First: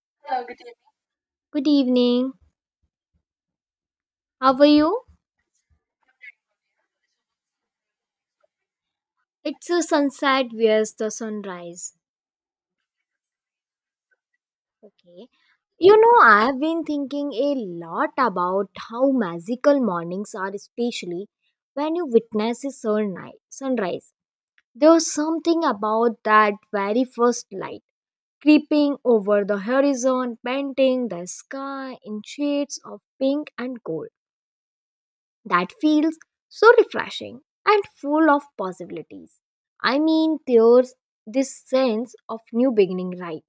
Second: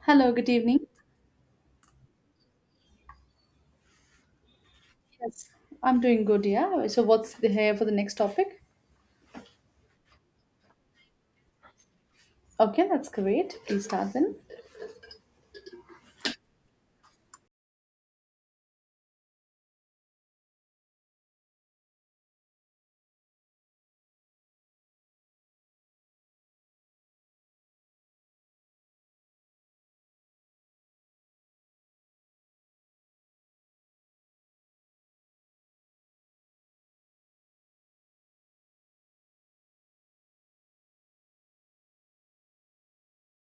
Hello, good evening. Good evening. How are you? Yes, I'm doing good, yeah. So, what's the here for the next topic? It's a sunset, where's the sunrise? Okay, that's great. Please start then. Okay. You know, I have been thinking a lot about how magical mornings are, especially when you witness a sunrise. There's something about that very first light creeping over the horizon, painting the sky in shades of pink and gold, that feels so refreshing and full of possibilities. I mean, there's this sense of new beginning, right?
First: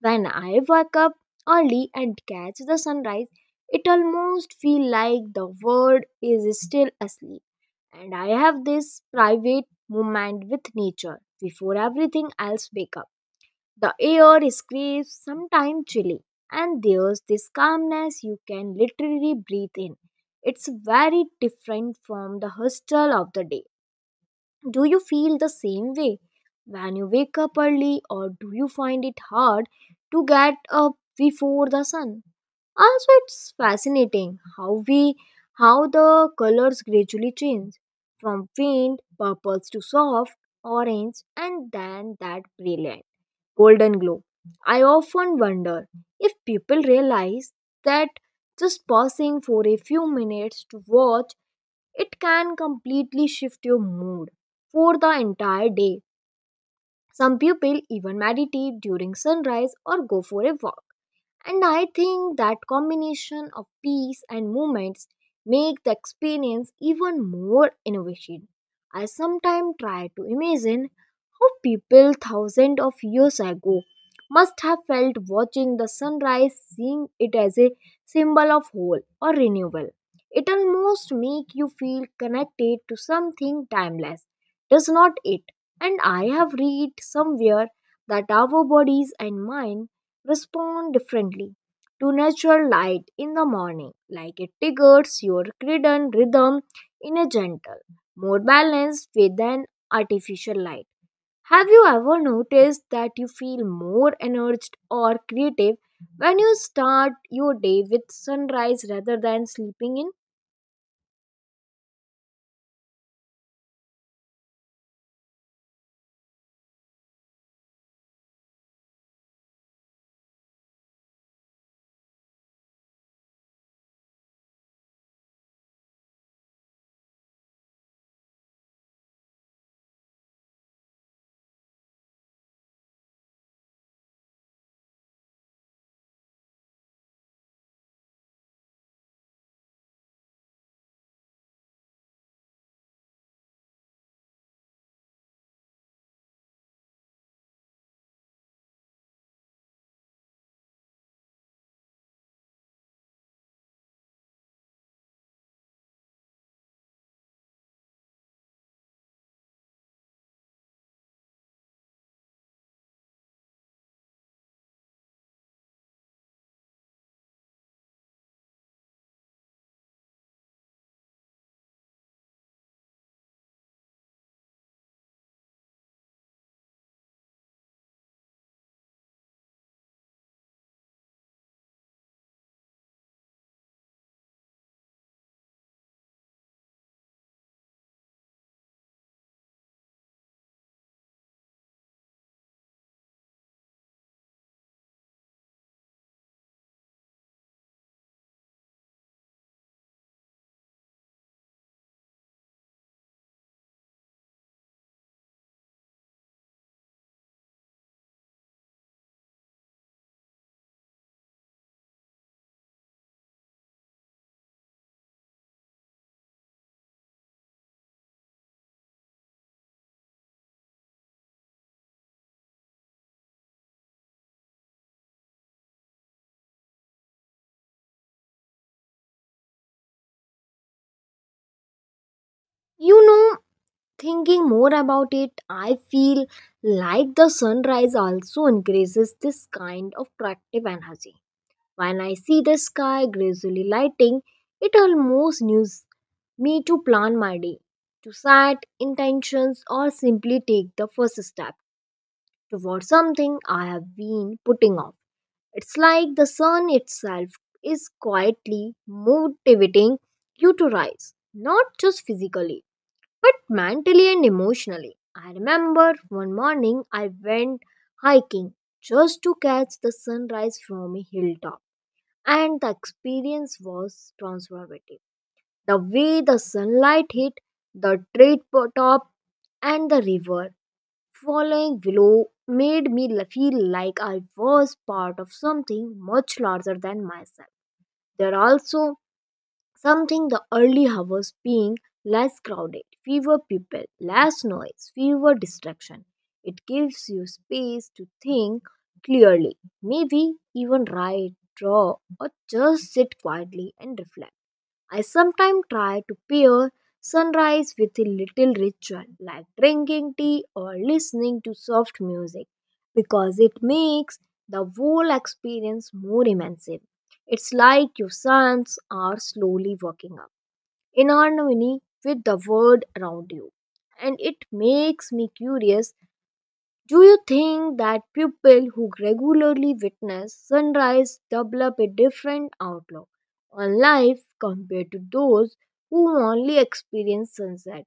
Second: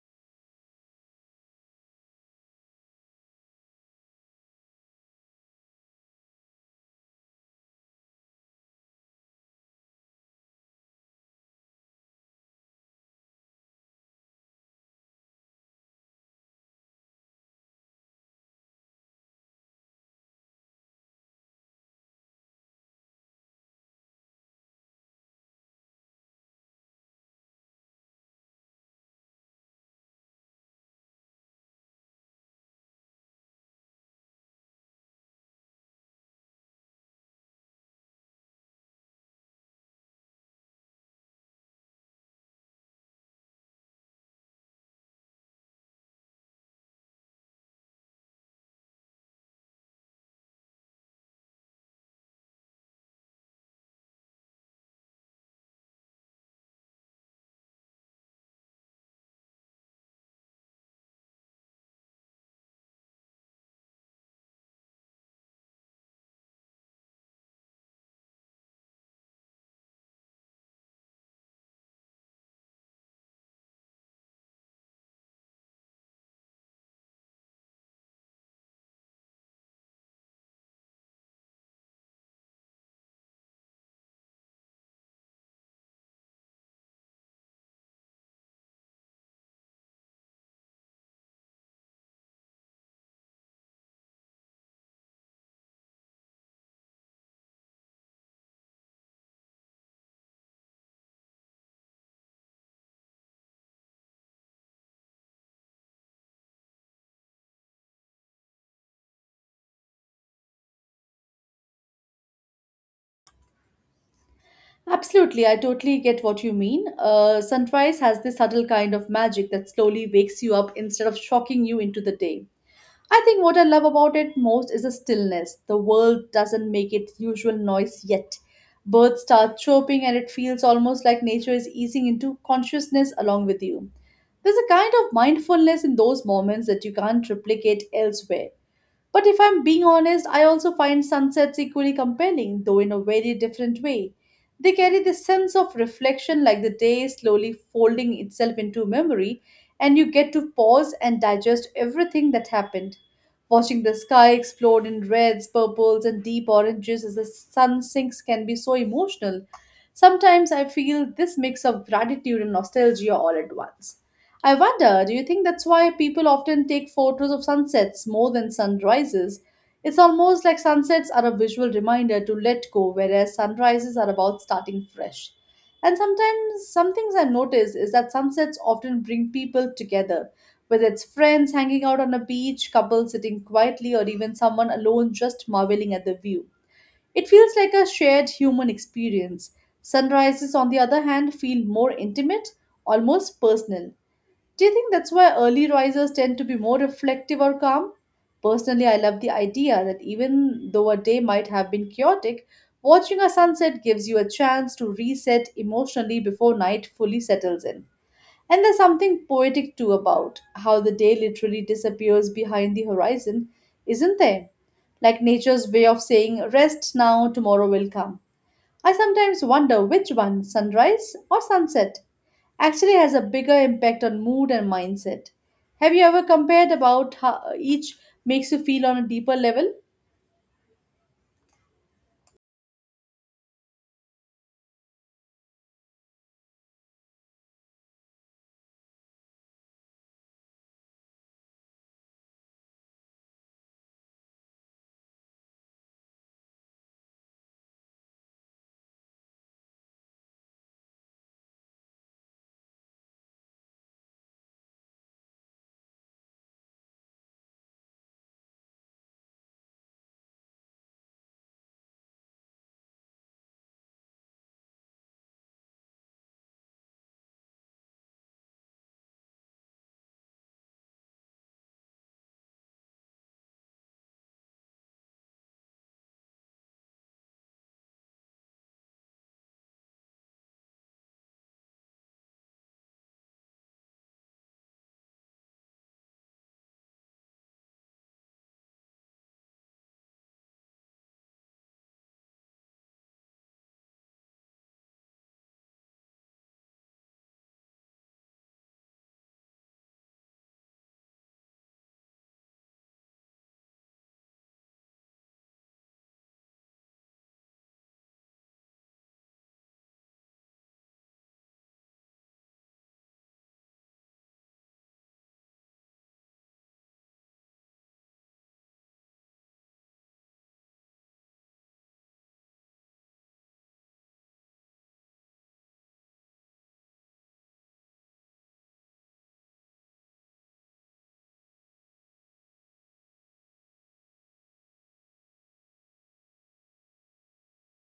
When I wake up early and catch the sunrise, it almost feels like the world is still asleep and I have this private moment with nature before everything else wakes up. The air is crisp, sometimes chilly, and there's this calmness you can literally breathe in. It's very different from the hustle of the day. Do you feel the same way when you wake up early, or do you find it hard to get up before the sun? Also, it's fascinating how the colors gradually change from faint purples to soft orange and then that brilliant golden glow. I often wonder if people realize that just pausing for a few minutes to watch it can completely shift your mood for the entire day. Some people even meditate during sunrise or go for a walk, and I think that combination of peace and movements make the experience even more innovative. I sometimes try to imagine how people thousands of years ago must have felt watching the sunrise, seeing it as a symbol of whole or renewal. It almost makes you feel connected to something timeless, does not it? And I have read somewhere that our bodies and mind respond differently to natural light in the morning, like it triggers your circadian rhythm in a gentle, more balanced way than artificial light. Have you ever noticed that you feel more energized or creative when you start your day with sunrise rather than sleeping in? Absolutely, I totally get what you mean. Sunrise has this subtle kind of magic that slowly wakes you up instead of shocking you into the day. I think what I love about it most is the stillness. The world doesn't make its usual noise yet. Birds start chirping, and it feels almost like nature is easing into consciousness along with you. There's a kind of mindfulness in those moments that you can't replicate elsewhere. But if I'm being honest, I also find sunsets equally compelling, though in a very different way. They carry this sense of reflection like the day slowly folding itself into memory, and you get to pause and digest everything that happened. Watching the sky explode in reds, purples, and deep oranges as the sun sinks can be so emotional. Sometimes I feel this mix of gratitude and nostalgia all at once. I wonder, do you think that's why people often take photos of sunsets more than sunrises? It's almost like sunsets are a visual reminder to let go, whereas sunrises are about starting fresh. And sometimes, some things I notice is that sunsets often bring people together, whether it's friends hanging out on a beach, couples sitting quietly, or even someone alone just marveling at the view. It feels like a shared human experience. Sunrises, on the other hand, feel more intimate, almost personal. Do you think that's why early risers tend to be more reflective or calm? Personally, I love the idea that even though a day might have been chaotic, watching a sunset gives you a chance to reset emotionally before night fully settles in. And there's something poetic too about how the day literally disappears behind the horizon, isn't there? Like nature's way of saying, rest now, tomorrow will come. I sometimes wonder which one, sunrise or sunset, actually has a bigger impact on mood and mindset. Have you ever compared about how each makes you feel on a deeper level? You know, thinking more about it, I feel like the sunrise also increases this kind of productive energy. When I see the sky gradually lighting, it almost news me to plan my day, to set intentions, or simply take the first step towards something I have been putting off. It's like the sun itself is quietly motivating you to rise, not just physically, but mentally and emotionally. I remember one morning I went hiking just to catch the sunrise from a hilltop, and the experience was transformative. The way the sunlight hit the top and the river following below made me feel like I was part of something much larger than myself. There also something the early hours being less crowded, fewer people, less noise, fewer distraction. It gives you space to think clearly, maybe even write, draw, or just sit quietly and reflect. I sometimes try to pair sunrise with a little ritual like drinking tea or listening to soft music because it makes the whole experience more immersive. It's like your suns are slowly waking up in harmony with the world around you, and it makes me curious, do you think that people who regularly witness sunrise develop a different outlook on life compared to those who only experience sunset?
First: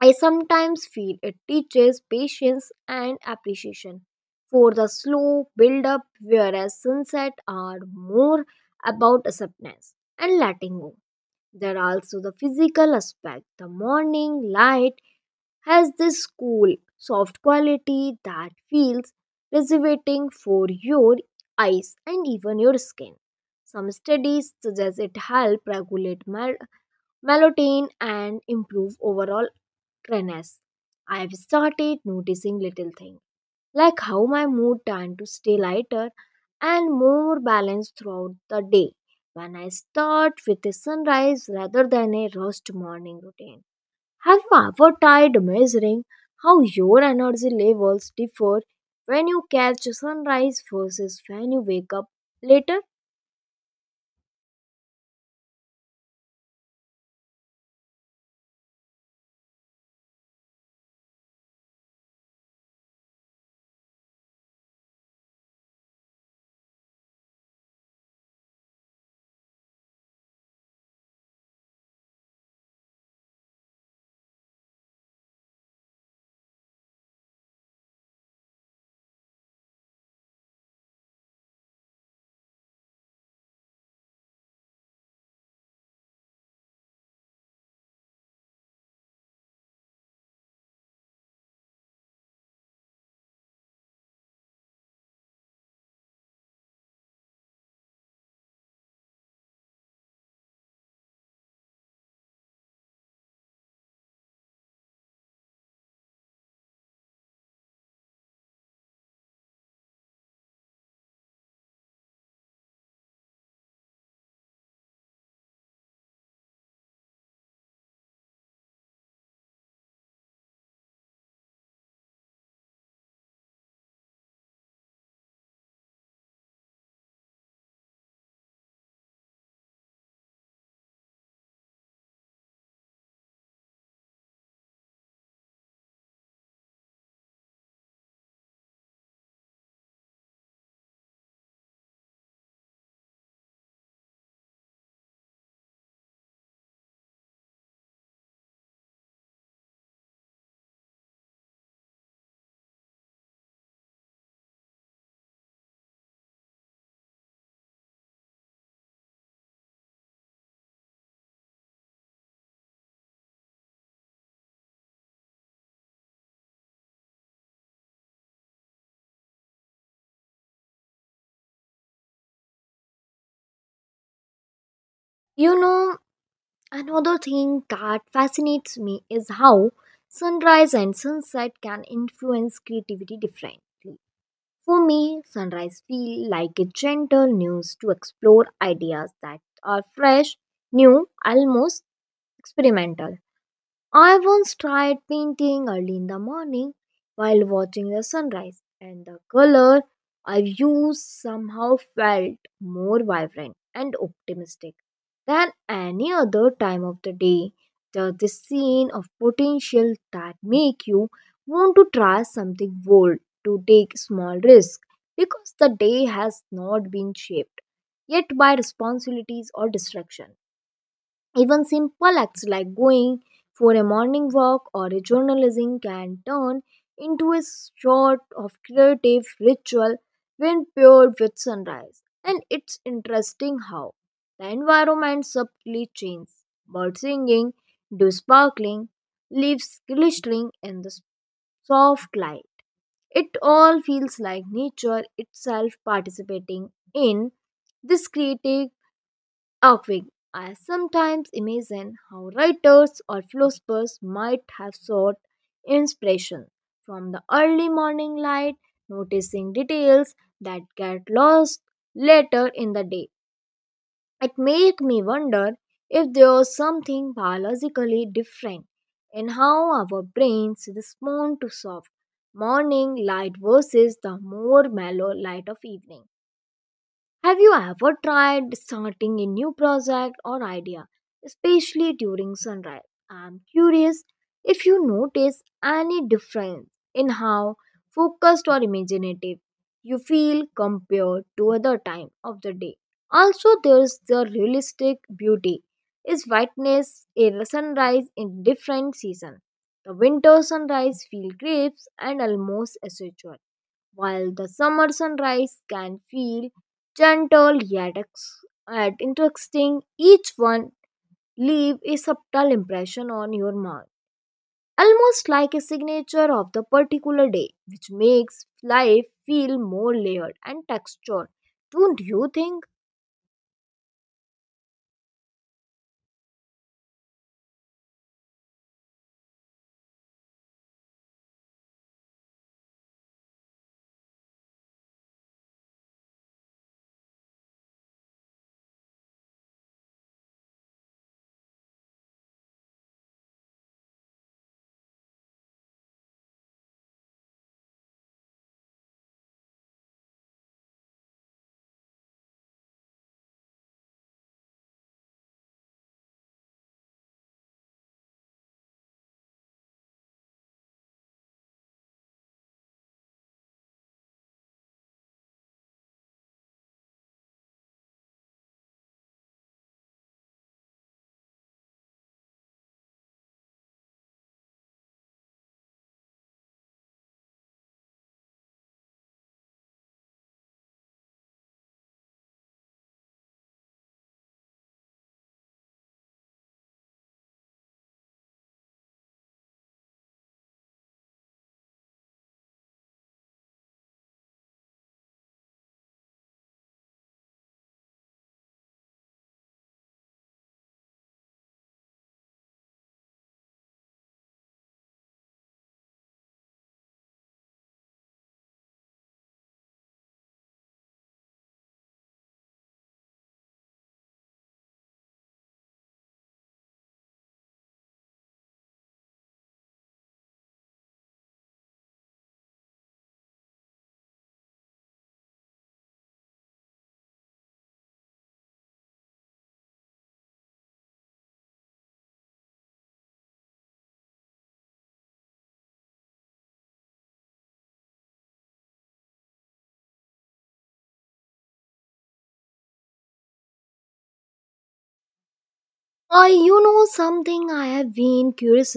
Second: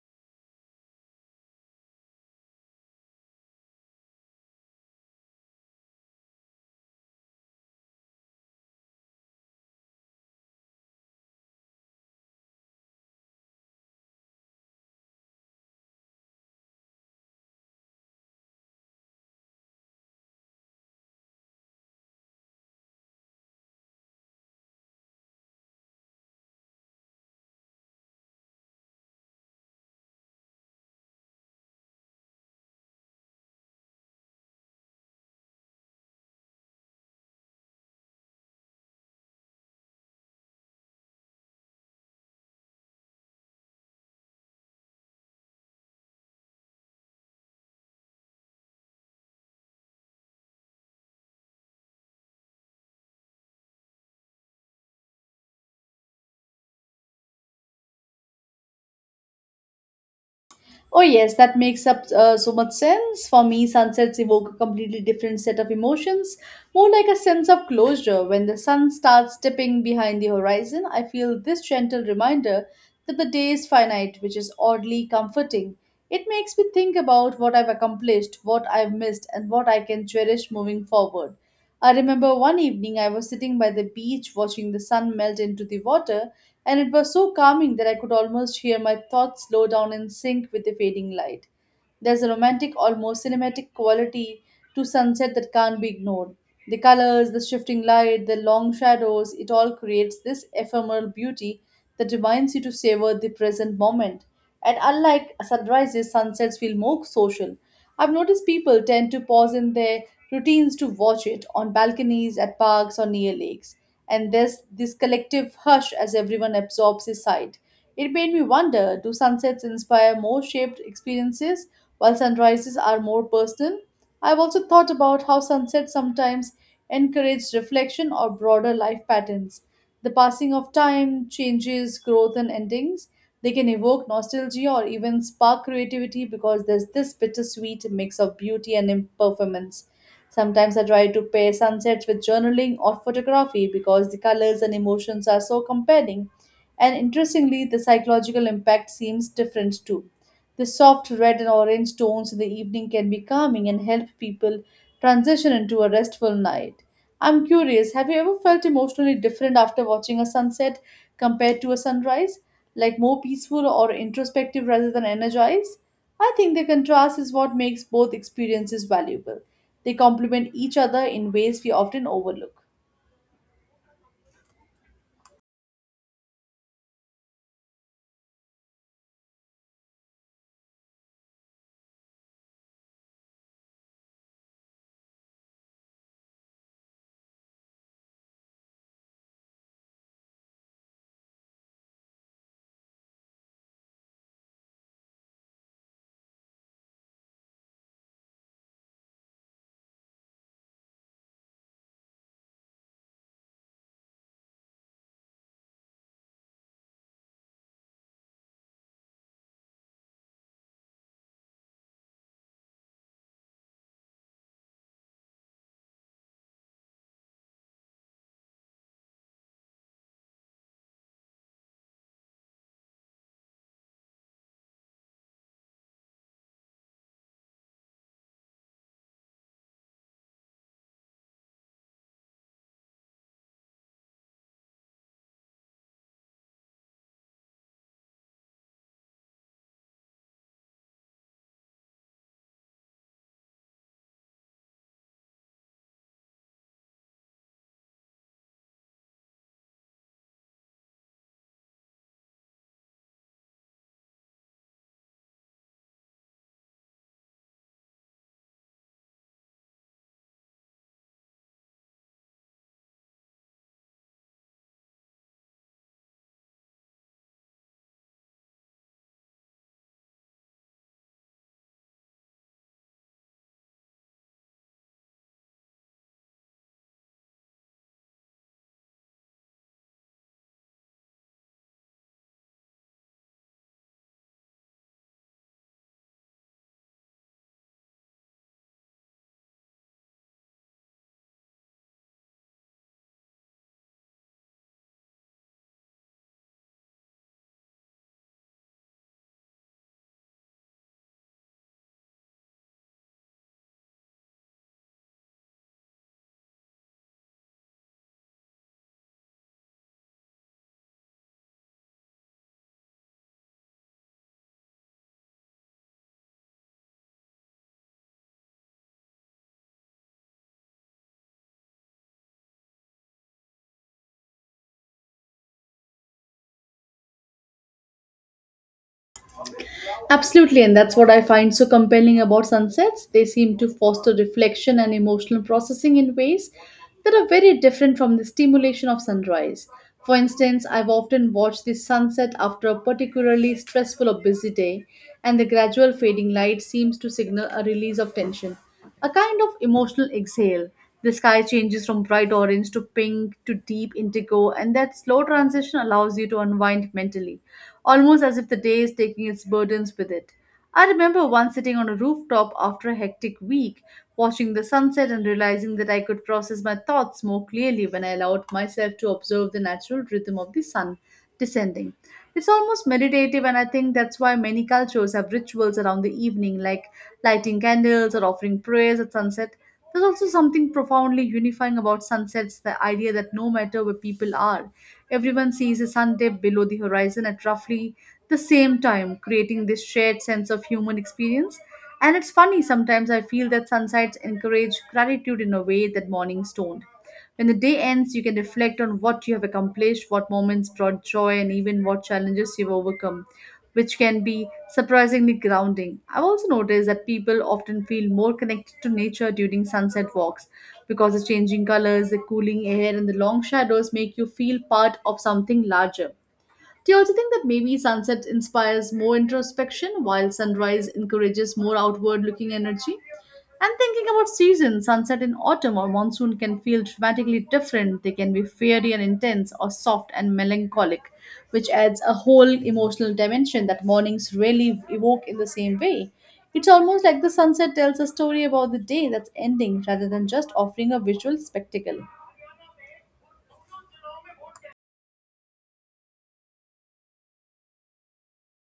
I sometimes feel it teaches patience and appreciation for the slow build up, whereas sunset are more about acceptance and letting go. There are also the physical aspect. The morning light has this cool, soft quality that feels reservating for your eyes and even your skin. Some studies suggest it helps regulate melatonin and improve overall clearness. I have started noticing little things like how my mood tend to stay lighter and more balanced throughout the day when I start with a sunrise rather than a rushed morning routine. Have you ever tried measuring how your energy levels differ when you catch sunrise versus when you wake up later? Oh, yes, that makes up so much sense. For me, sunsets evoke a completely different set of emotions, more like a sense of closure. When the sun starts dipping behind the horizon, I feel this gentle reminder that the day is finite, which is oddly comforting. It makes me think about what I've accomplished, what I've missed, and what I can cherish moving forward. I remember one evening I was sitting by the beach watching the sun melt into the water and it was so calming that I could almost hear my thoughts slow down in sync with the fading light. There's a romantic, almost cinematic quality to sunset that can't be ignored. The colors, the shifting light, the long shadows, it all creates this ephemeral beauty that reminds you to savor the present moment. And unlike sunrises, sunsets feel more social. I've noticed people tend to pause in their routines to watch it on balconies, at parks, or near lakes. And there's this collective hush as everyone absorbs the sight. It made me wonder, do sunsets inspire more shaped experiences while sunrises are more personal? I've also thought about how sunsets sometimes encourage reflection or broader life patterns. The passing of time, changes, growth, and endings, they can evoke nostalgia or even spark creativity because there's this bittersweet mix of beauty and impermanence. Sometimes I try to pair sunsets with journaling or photography because the colors and emotions are so compelling. And interestingly, the psychological impact seems different too. The soft red and orange tones in the evening can be calming and help people transition into a restful night. I'm curious, have you ever felt emotionally different after watching a sunset compared to a sunrise? Like more peaceful or introspective rather than energized? I think the contrast is what makes both experiences valuable. They complement each other in ways we often overlook. You know, another thing that fascinates me is how sunrise and sunset can influence creativity differently. For me, sunrise feels like a gentle news to explore ideas that are fresh, new, almost experimental. I once tried painting early in the morning while watching the sunrise, and the color I used somehow felt more vibrant and optimistic than any other time of the day. There's this scene of potential that make you want to try something bold, to take small risk, because the day has not been shaped yet by responsibilities or distraction. Even simple acts like going for a morning walk or a journalism can turn into a sort of creative ritual when paired with sunrise. And it's interesting how the environment subtly changes. Birds singing, dew sparkling, leaves glittering in the soft light. It all feels like nature itself participating in this creative outwing. I sometimes imagine how writers or philosophers might have sought inspiration from the early morning light, noticing details that get lost later in the day. It makes me wonder if there is something biologically different in how our brains respond to soft morning light versus the more mellow light of evening. Have you ever tried starting a new project or idea, especially during sunrise? I'm curious if you notice any difference in how focused or imaginative you feel compared to other time of the day. Also, there's the realistic beauty is whiteness a sunrise in different season. The winter sunrise feel crisp and almost spiritual, while the summer sunrise can feel gentle yet interesting. Each one leave a subtle impression on your mind, almost like a signature of the particular day, which makes life feel more layered and textured. Don't you think? Absolutely, and that's what I find so compelling about sunsets. They seem to foster reflection and emotional processing in ways that are very different from the stimulation of sunrise. For instance, I've often watched the sunset after a particularly stressful or busy day, and the gradual fading light seems to signal a release of tension, a kind of emotional exhale. The sky changes from bright orange to pink to deep indigo, and that slow transition allows you to unwind mentally, almost as if the day is taking its burdens with it. I remember once sitting on a rooftop after a hectic week, watching the sunset and realizing that I could process my thoughts more clearly when I allowed myself to observe the natural rhythm of the sun descending. It's almost meditative, and I think that's why many cultures have rituals around the evening, like lighting candles or offering prayers at sunset. There's also something profoundly unifying about sunsets, the idea that no matter where people are, everyone sees a sun dip below the horizon at roughly the same time, creating this shared sense of human experience. And it's funny, sometimes I feel that sunsets encourage gratitude in a way that mornings don't. When the day ends, you can reflect on what you have accomplished, what moments brought joy, and even what challenges you've overcome, which can be surprisingly grounding. I've also noticed that people often feel more connected to nature during sunset walks because the changing colors, the cooling air, and the long shadows make you feel part of something larger. Do you also think that maybe sunset inspires more introspection while sunrise encourages more outward looking energy? And thinking about seasons, sunset in autumn or monsoon can feel dramatically different. They can be fiery and intense or soft and melancholic, which adds a whole emotional dimension that mornings rarely evoke in the same way. It's almost like the sunset tells a story about the day that's ending rather than just offering a visual spectacle. You know something I have been curious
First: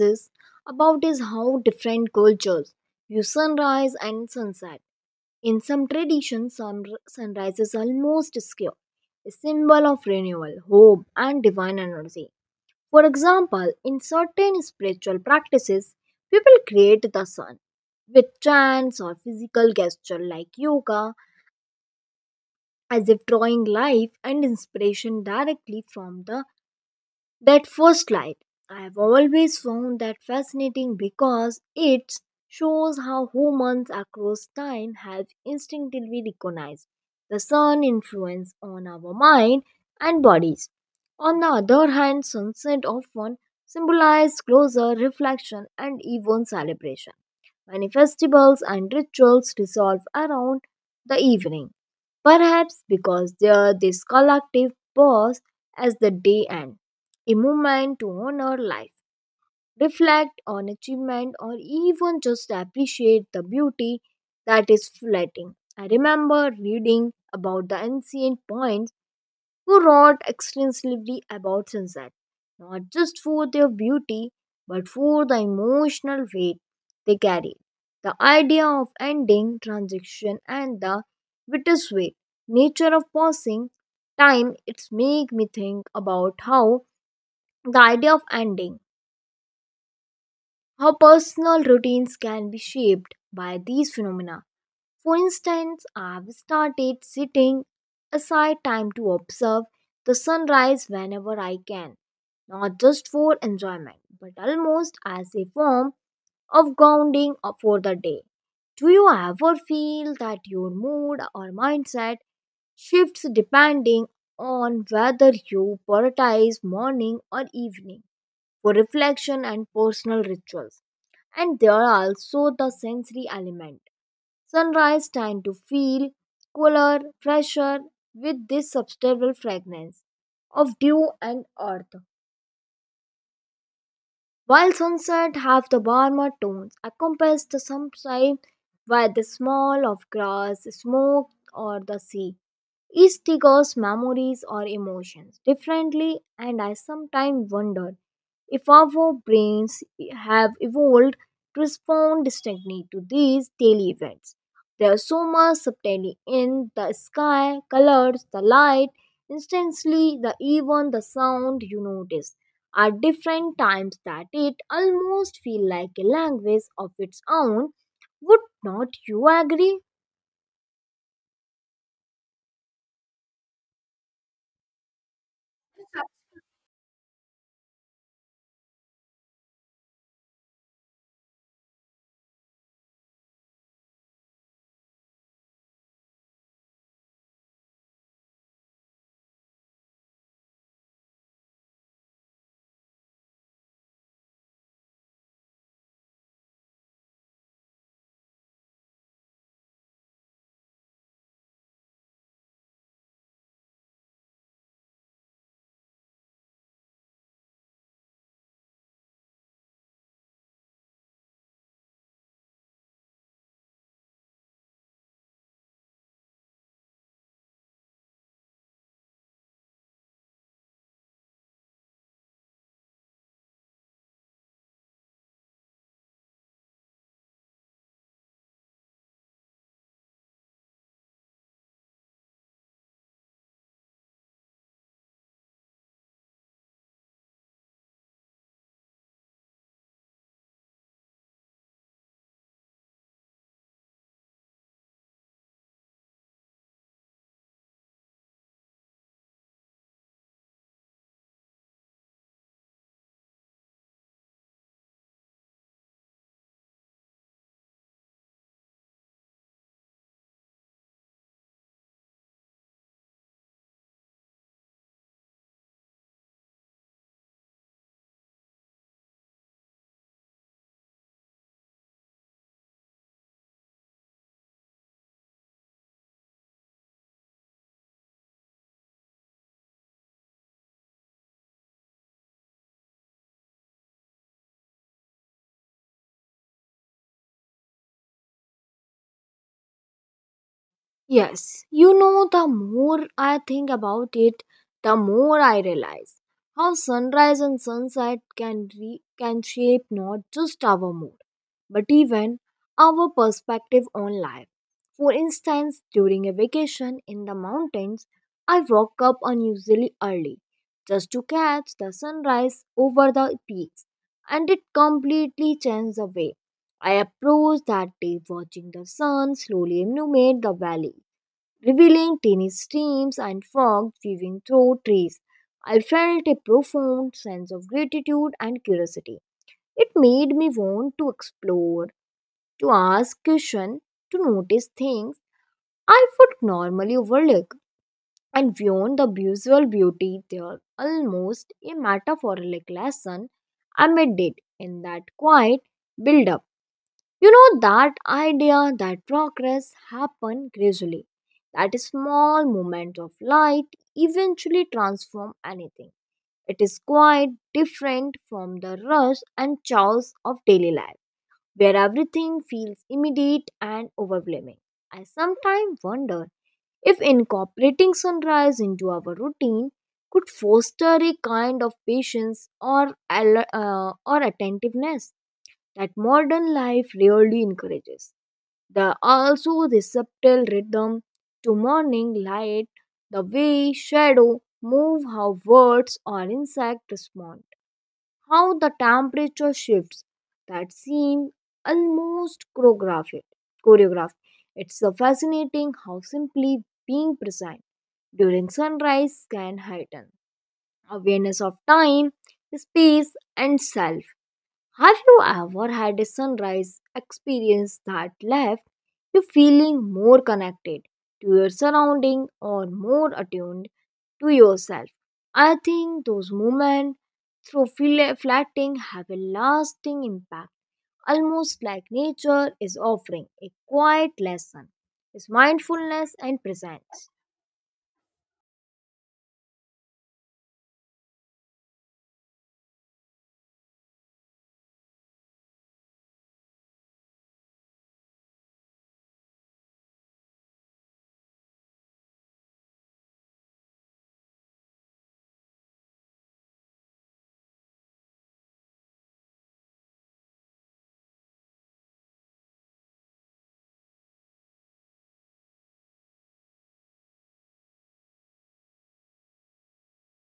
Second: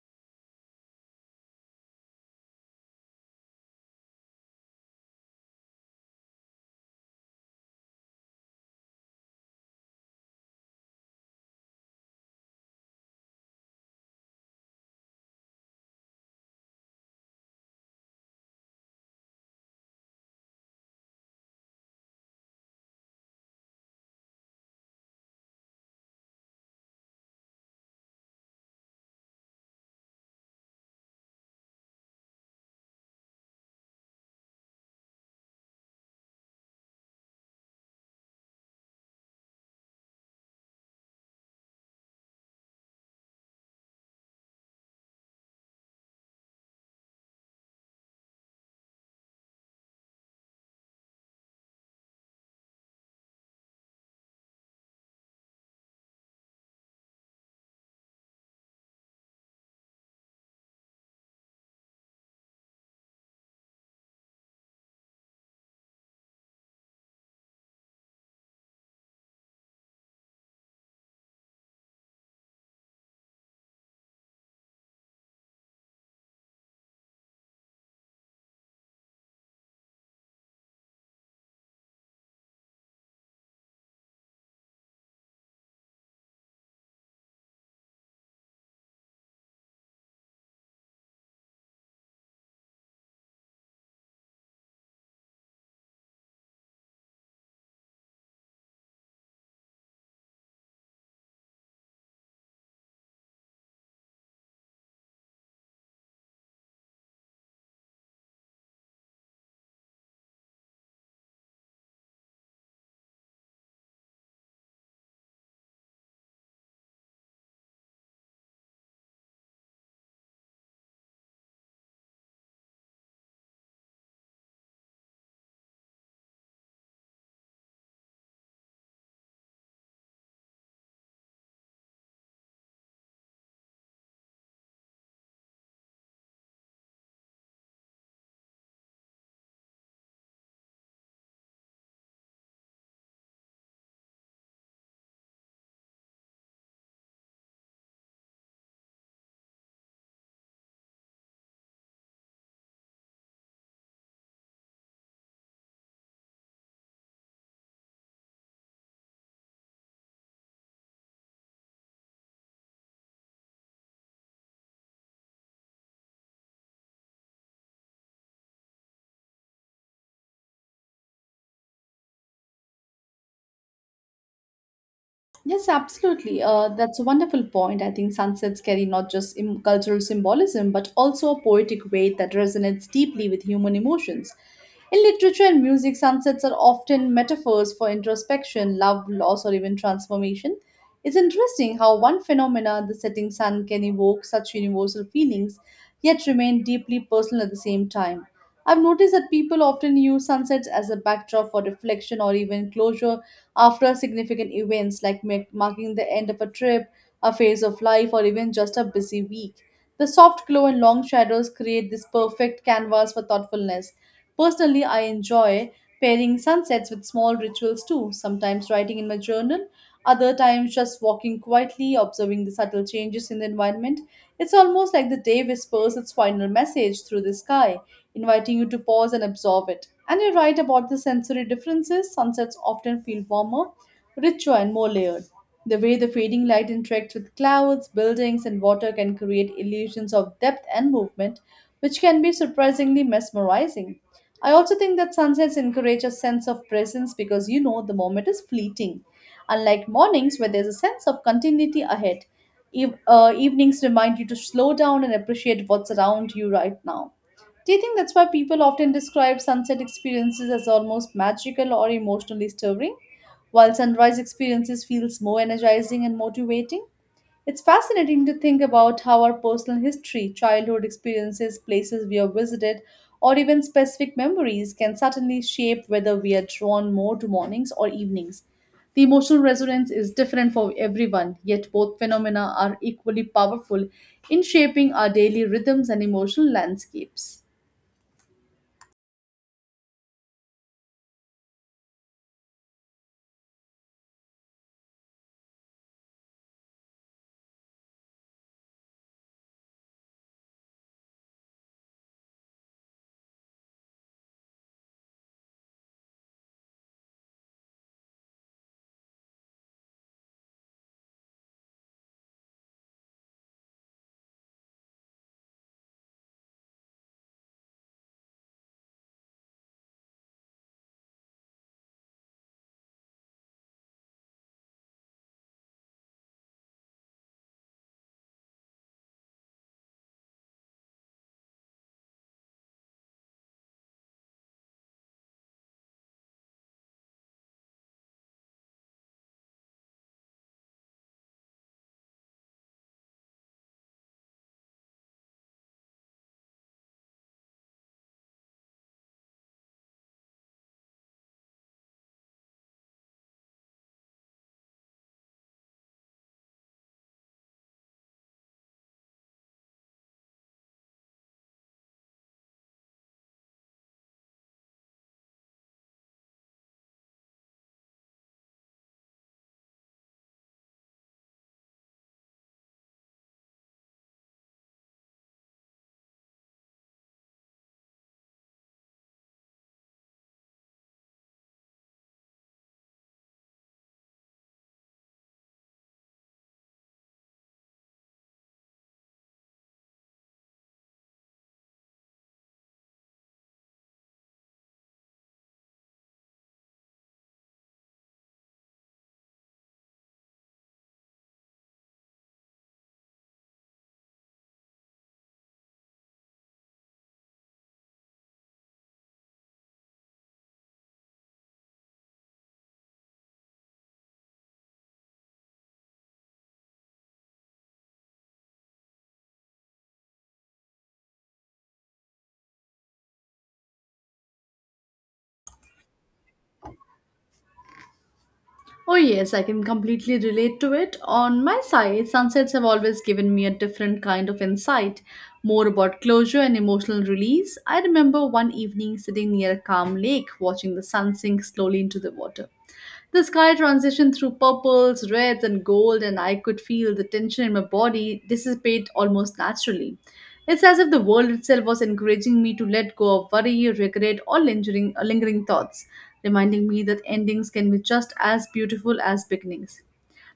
about is how different cultures view sunrise and sunset. In some traditions, sunrise is almost secure, a symbol of renewal, hope, and divine energy. For example, in certain spiritual practices, people create the sun with chants or physical gesture like yoga, as if drawing life and inspiration directly from the that first light. I've always found that fascinating because it shows how humans across time have instinctively recognized the sun influence on our mind and bodies. On the other hand, sunset often symbolizes closure, reflection, and even celebration. Many festivals and rituals resolve around the evening, perhaps because there this collective pause as the day ends, a moment to honor life, reflect on achievement, or even just appreciate the beauty that is fleeting. I remember reading about the ancient point who wrote extensively about sunset, not just for their beauty, but for the emotional weight they carry. The idea of ending, transition, and the bittersweet nature of passing time, it's make me think about how the idea of ending, how personal routines can be shaped by these phenomena. For instance, I've started setting aside time to observe the sunrise whenever I can, not just for enjoyment, but almost as a form of grounding for the day. Do you ever feel that your mood or mindset shifts depending on whether you prioritize morning or evening for reflection and personal rituals? And there are also the sensory element. Sunrise time to feel cooler, fresher, with this subtle fragrance of dew and earth, while sunset have the warmer tones, encompassed the sunshine by the smell of grass, smoke, or the sea. Each triggers memories or emotions differently, and I sometimes wonder if our brains have evolved to respond distinctly to these daily events. There's so much subtlety in the sky, colors, the light, instantly, the even the sound you notice. At different times, that it almost feel like a language of its own. Would not you agree? Yes, absolutely. That's a wonderful point. I think sunsets carry not just cultural symbolism, but also a poetic weight that resonates deeply with human emotions. In literature and music, sunsets are often metaphors for introspection, love, loss, or even transformation. It's interesting how one phenomena, the setting sun, can evoke such universal feelings, yet remain deeply personal at the same time. I've noticed that people often use sunsets as a backdrop for reflection or even closure after significant events, like marking the end of a trip, a phase of life, or even just a busy week. The soft glow and long shadows create this perfect canvas for thoughtfulness. Personally, I enjoy pairing sunsets with small rituals too, sometimes writing in my journal, other times just walking quietly, observing the subtle changes in the environment. It's almost like the day whispers its final message through the sky, inviting you to pause and absorb it. And you're right about the sensory differences. Sunsets often feel warmer, richer, and more layered. The way the fading light interacts with clouds, buildings, and water can create illusions of depth and movement, which can be surprisingly mesmerizing. I also think that sunsets encourage a sense of presence because you know the moment is fleeting. Unlike mornings, where there's a sense of continuity ahead, evenings remind you to slow down and appreciate what's around you right now. Do you think that's why people often describe sunset experiences as almost magical or emotionally stirring, while sunrise experiences feels more energizing and motivating? It's fascinating to think about how our personal history, childhood experiences, places we have visited, or even specific memories can certainly shape whether we are drawn more to mornings or evenings. The emotional resonance is different for everyone, yet both phenomena are equally powerful in shaping our daily rhythms and emotional landscapes. Yes, you know, the more I think about it, the more I realize how sunrise and sunset can shape not just our mood, but even our perspective on life. For instance, during a vacation in the mountains, I woke up unusually early just to catch the sunrise over the peaks, and it completely changed the way I approached that day watching the sun slowly illuminate the valley revealing tiny streams and fog weaving through trees. I felt a profound sense of gratitude and curiosity. It made me want to explore, to ask questions, to notice things I would normally overlook. And beyond the visual beauty, there almost a metaphoric lesson I made it in that quiet build-up. You know that idea that progress happen gradually, that a small moment of light eventually transform anything. It is quite different from the rush and chaos of daily life, where everything feels immediate and overwhelming. I sometimes wonder if incorporating sunrise into our routine could foster a kind of patience or or attentiveness that modern life rarely encourages. The also the subtle rhythm to morning light, the way shadow move, how birds or insect respond, how the temperature shifts that seem almost choreographed. It's so fascinating how simply being present during sunrise can heighten awareness of time, space, and self. Have you ever had a sunrise experience that left you feeling more connected to your surrounding or more attuned to yourself? I think those moments through flatting have a lasting impact, almost like nature is offering a quiet lesson. Is mindfulness and presence. Oh, yes, I can completely relate to it. On my side, sunsets have always given me a different kind of insight, more about closure and emotional release. I remember one evening sitting near a calm lake, watching the sun sink slowly into the water. The sky transitioned through purples, reds, and gold, and I could feel the tension in my body dissipate almost naturally. It's as if the world itself was encouraging me to let go of worry, regret, or lingering thoughts, reminding me that endings can be just as beautiful as beginnings.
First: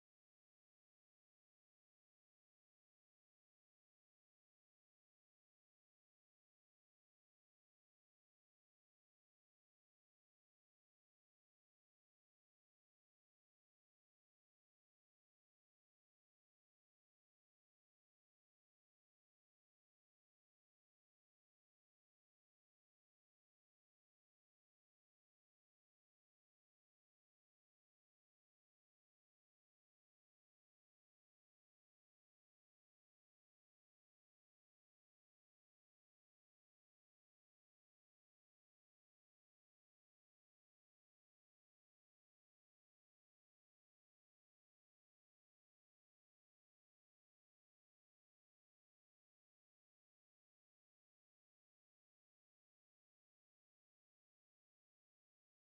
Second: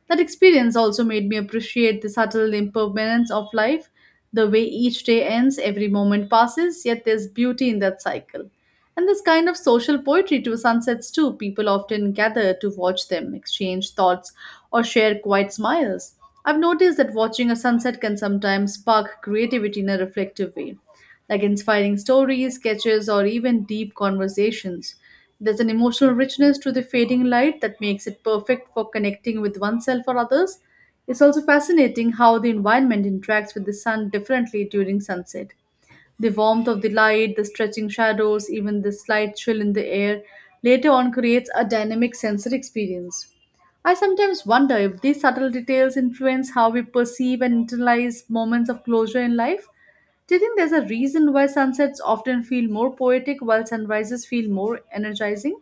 That experience also made me appreciate the subtle impermanence of life, the way each day ends, every moment passes, yet there's beauty in that cycle. And this kind of social poetry to sunsets too. People often gather to watch them, exchange thoughts, or share quiet smiles. I've noticed that watching a sunset can sometimes spark creativity in a reflective way, like inspiring stories, sketches, or even deep conversations. There's an emotional richness to the fading light that makes it perfect for connecting with oneself or others. It's also fascinating how the environment interacts with the sun differently during sunset. The warmth of the light, the stretching shadows, even the slight chill in the air later on creates a dynamic sensory experience. I sometimes wonder if these subtle details influence how we perceive and internalize moments of closure in life. Do you think there's a reason why sunsets often feel more poetic while sunrises feel more energizing?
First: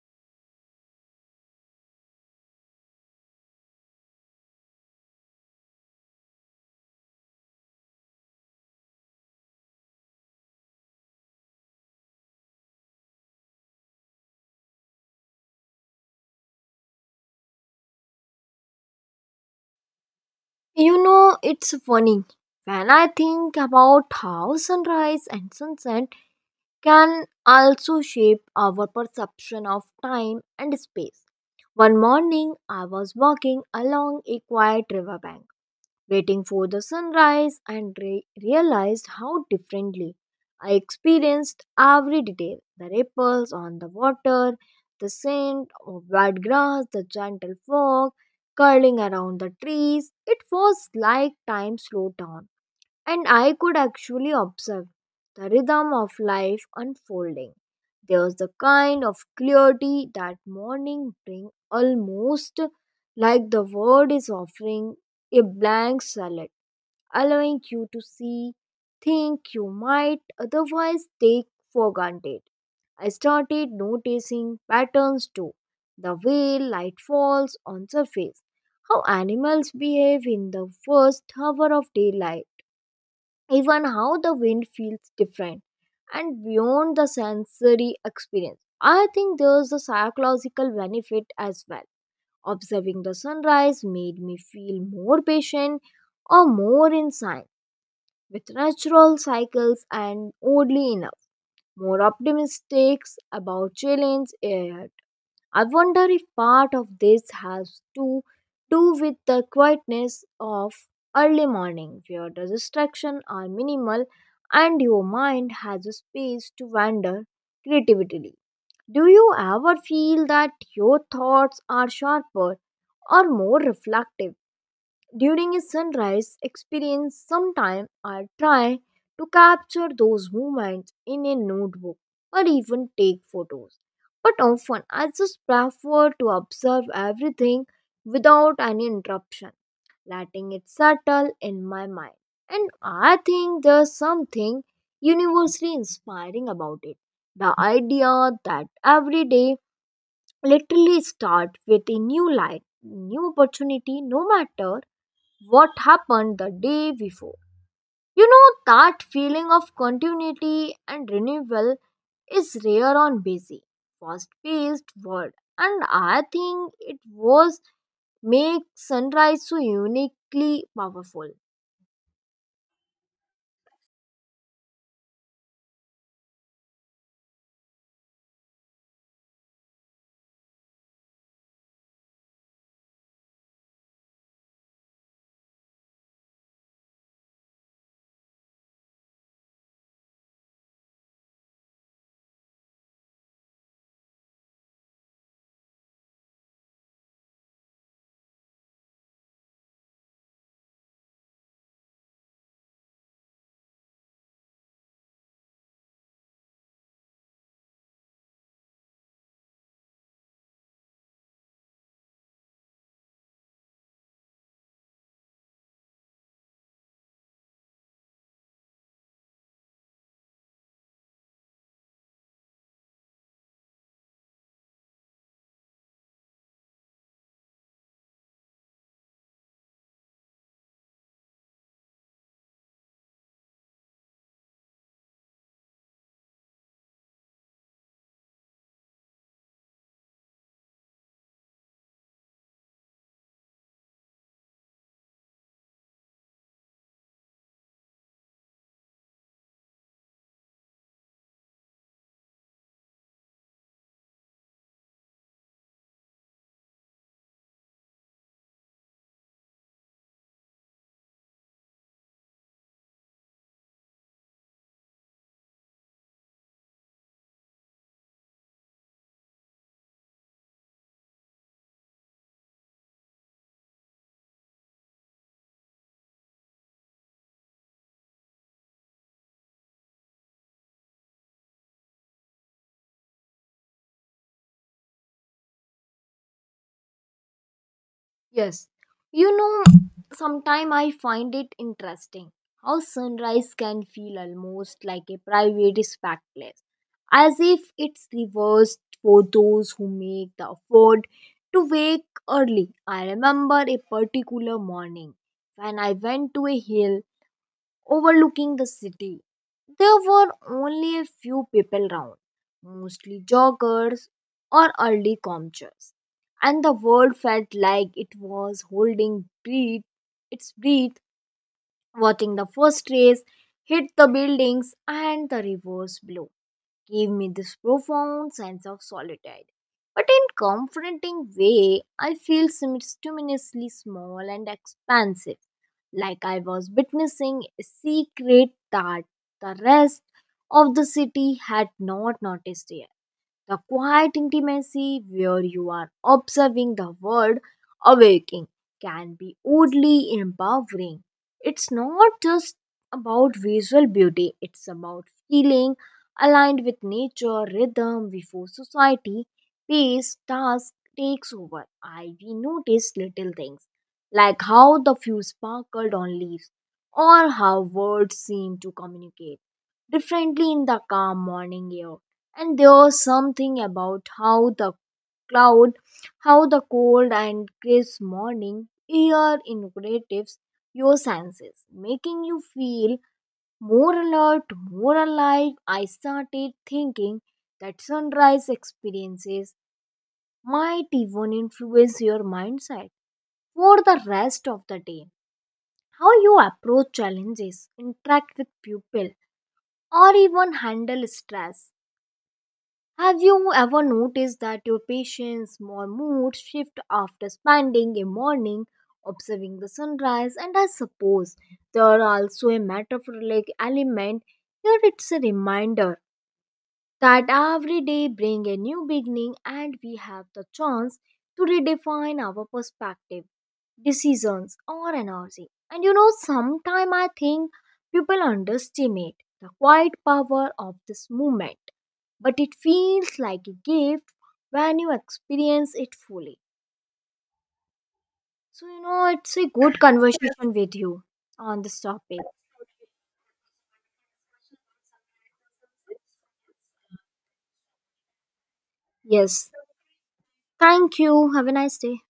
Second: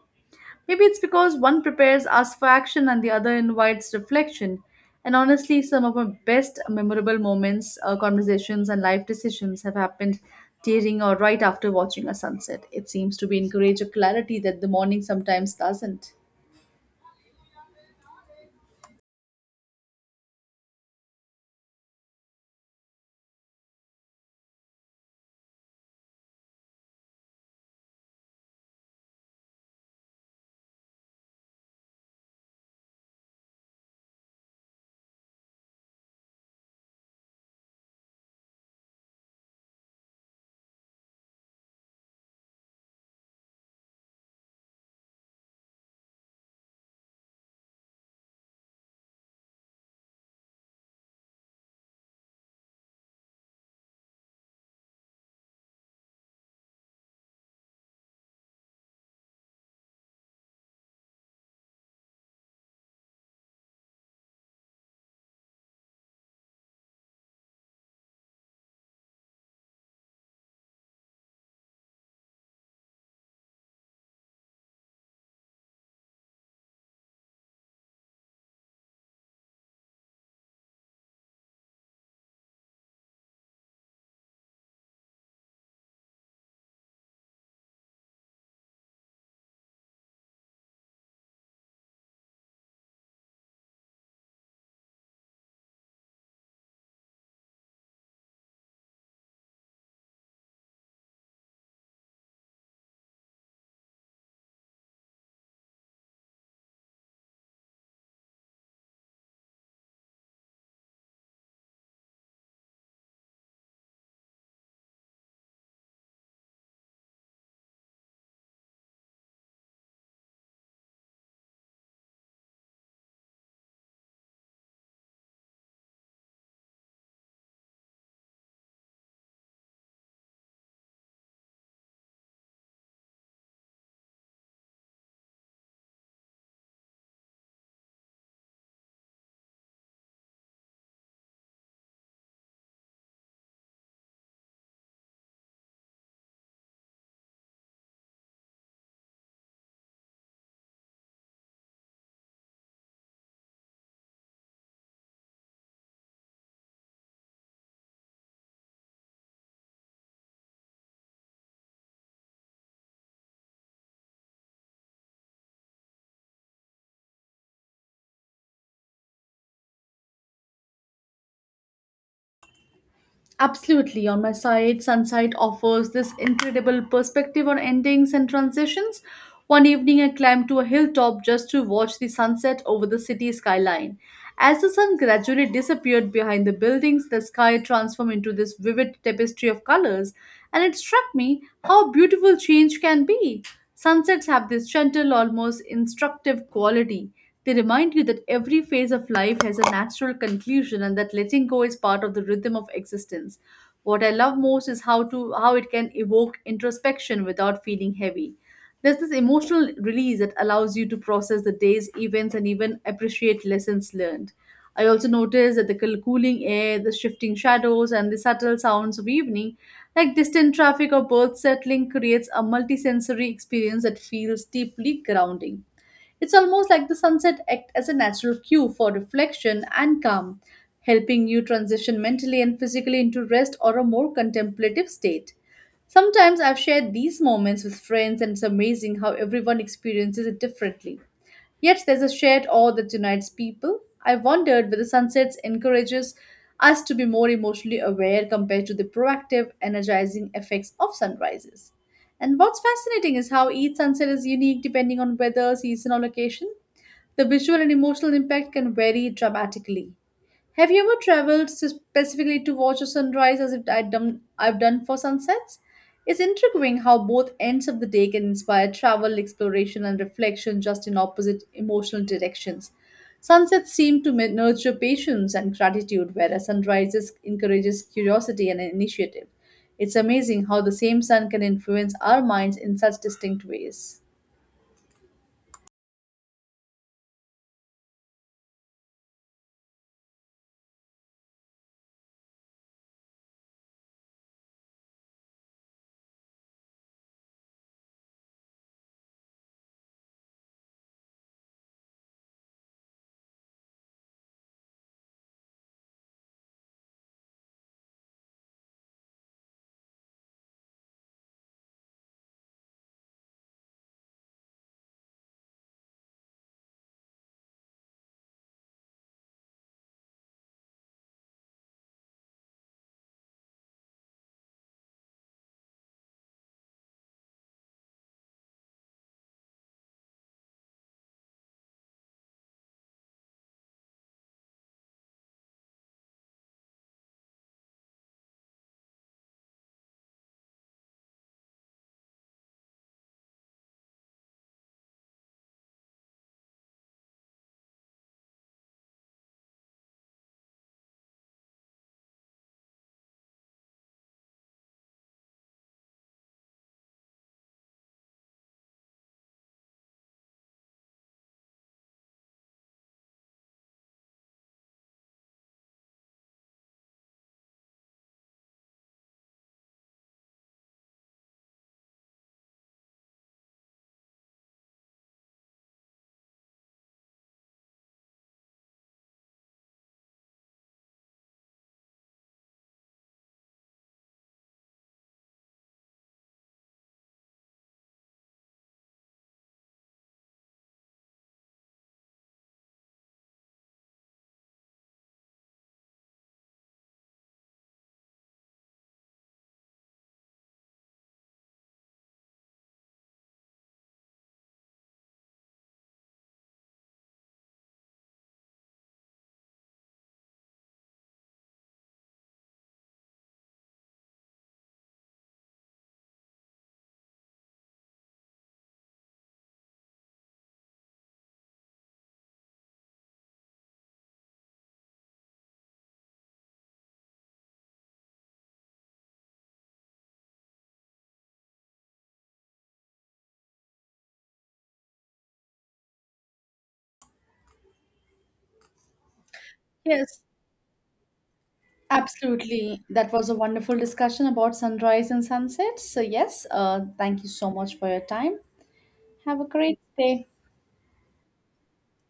Maybe it's because one prepares us for action and the other invites reflection. And honestly, some of my best memorable moments, conversations, and life decisions have happened during or right after watching a sunset. It seems to be encourage a clarity that the morning sometimes doesn't. You know, it's funny when I think about how sunrise and sunset can also shape our perception of time and space. One morning, I was walking along a quiet riverbank, waiting for the sunrise, and realized how differently I experienced every detail, the ripples on the water, the scent of wet grass, the gentle fog curling around the trees. It was like time slowed down and I could actually observe the rhythm of life unfolding. There was the kind of clarity that morning bring, almost like the world is offering a blank salad, allowing you to see think you might otherwise take for granted. I started noticing patterns too. The way light falls on surface, how animals behave in the first hour of daylight, even how the wind feels different. And beyond the sensory experience, I think there's a psychological benefit as well. Observing the sunrise made me feel more patient or more in sync with natural cycles, and oddly enough, more optimistic about challenge ahead. I wonder if part of this has to do with the quietness of early morning, where the distractions are minimal and your mind has a space to wander creatively. Do you ever feel that your thoughts are sharper or more reflective during a sunrise experience? Sometime I try to capture those moments in a notebook or even take photos, but often I just prefer to observe everything without any interruption, letting it settle in my mind. And I think there's something universally inspiring about it, the idea that every day literally starts with a new light, new opportunity, no matter what happened the day before. You know, that feeling of continuity and renewal is rare on busy, fast paced world. And I think it was make sunrise so uniquely powerful. Absolutely. On my side, Sunsight offers this incredible perspective on endings and transitions. One evening, I climbed to a hilltop just to watch the sunset over the city skyline. As the sun gradually disappeared behind the buildings, the sky transformed into this vivid tapestry of colors, and it struck me how beautiful change can be. Sunsets have this gentle, almost instructive quality. They remind you that every phase of life has a natural conclusion and that letting go is part of the rhythm of existence. What I love most is how to how it can evoke introspection without feeling heavy. There's this emotional release that allows you to process the day's events and even appreciate lessons learned. I also noticed that the cooling air, the shifting shadows, and the subtle sounds of evening, like distant traffic or birds settling, creates a multisensory experience that feels deeply grounding. It's almost like the sunset act as a natural cue for reflection and calm, helping you transition mentally and physically into rest or a more contemplative state. Sometimes I've shared these moments with friends, and it's amazing how everyone experiences it differently. Yet there's a shared awe that unites people. I wondered whether sunsets encourages us to be more emotionally aware compared to the proactive, energizing effects of sunrises. And what's fascinating is how each sunset is unique depending on weather, season, or location. The visual and emotional impact can vary dramatically. Have you ever traveled specifically to watch a sunrise as if I'd done, I've done for sunsets? It's intriguing how both ends of the day can inspire travel, exploration, and reflection just in opposite emotional directions. Sunsets seem to nurture patience and gratitude, whereas sunrises encourages curiosity and initiative. It's amazing how the same sun can influence our minds in such distinct ways. Yes, you know, sometimes I find it interesting how sunrise can feel almost like a private spectacle, as if it's reversed for those who make the effort to wake early. I remember a particular morning when I went to a hill overlooking the city. There were only a few people around, mostly joggers or early commuters, and the world felt like it was holding breath, its breath, watching the first rays hit the buildings, and the reverse blow gave me this profound sense of solitude. But in confronting way, I feel simultaneously small and expansive, like I was witnessing a secret that the rest of the city had not noticed yet. The quiet intimacy where you are observing the world awaking can be oddly empowering. It's not just about visual beauty, it's about feeling aligned with nature, rhythm before society, pace, task takes over. I we noticed little things like how the few sparkled on leaves or how words seem to communicate differently in the calm morning air. And there's something about how the cloud how the cold and crisp morning air invigorates your senses, making you feel more alert, more alive. I started thinking that sunrise experiences might even influence your mindset for the rest of the day, how you approach challenges, interact with people, or even handle stress. Have you ever noticed that your patient's more mood shift after spending a morning observing the sunrise? And I suppose there are also a metaphoric element here. It's a reminder that every day bring a new beginning and we have the chance to redefine our perspective, decisions, or energy. And you know, sometimes I think people underestimate the quiet power of this movement, but it feels like a gift when you experience it fully. So you know, it's a good Yes, conversation with you on this topic. absolutely. That was a wonderful discussion about sunrise and sunset. So, yes, thank you so much for your time. Have a Yes, great day. thank you, have a nice day.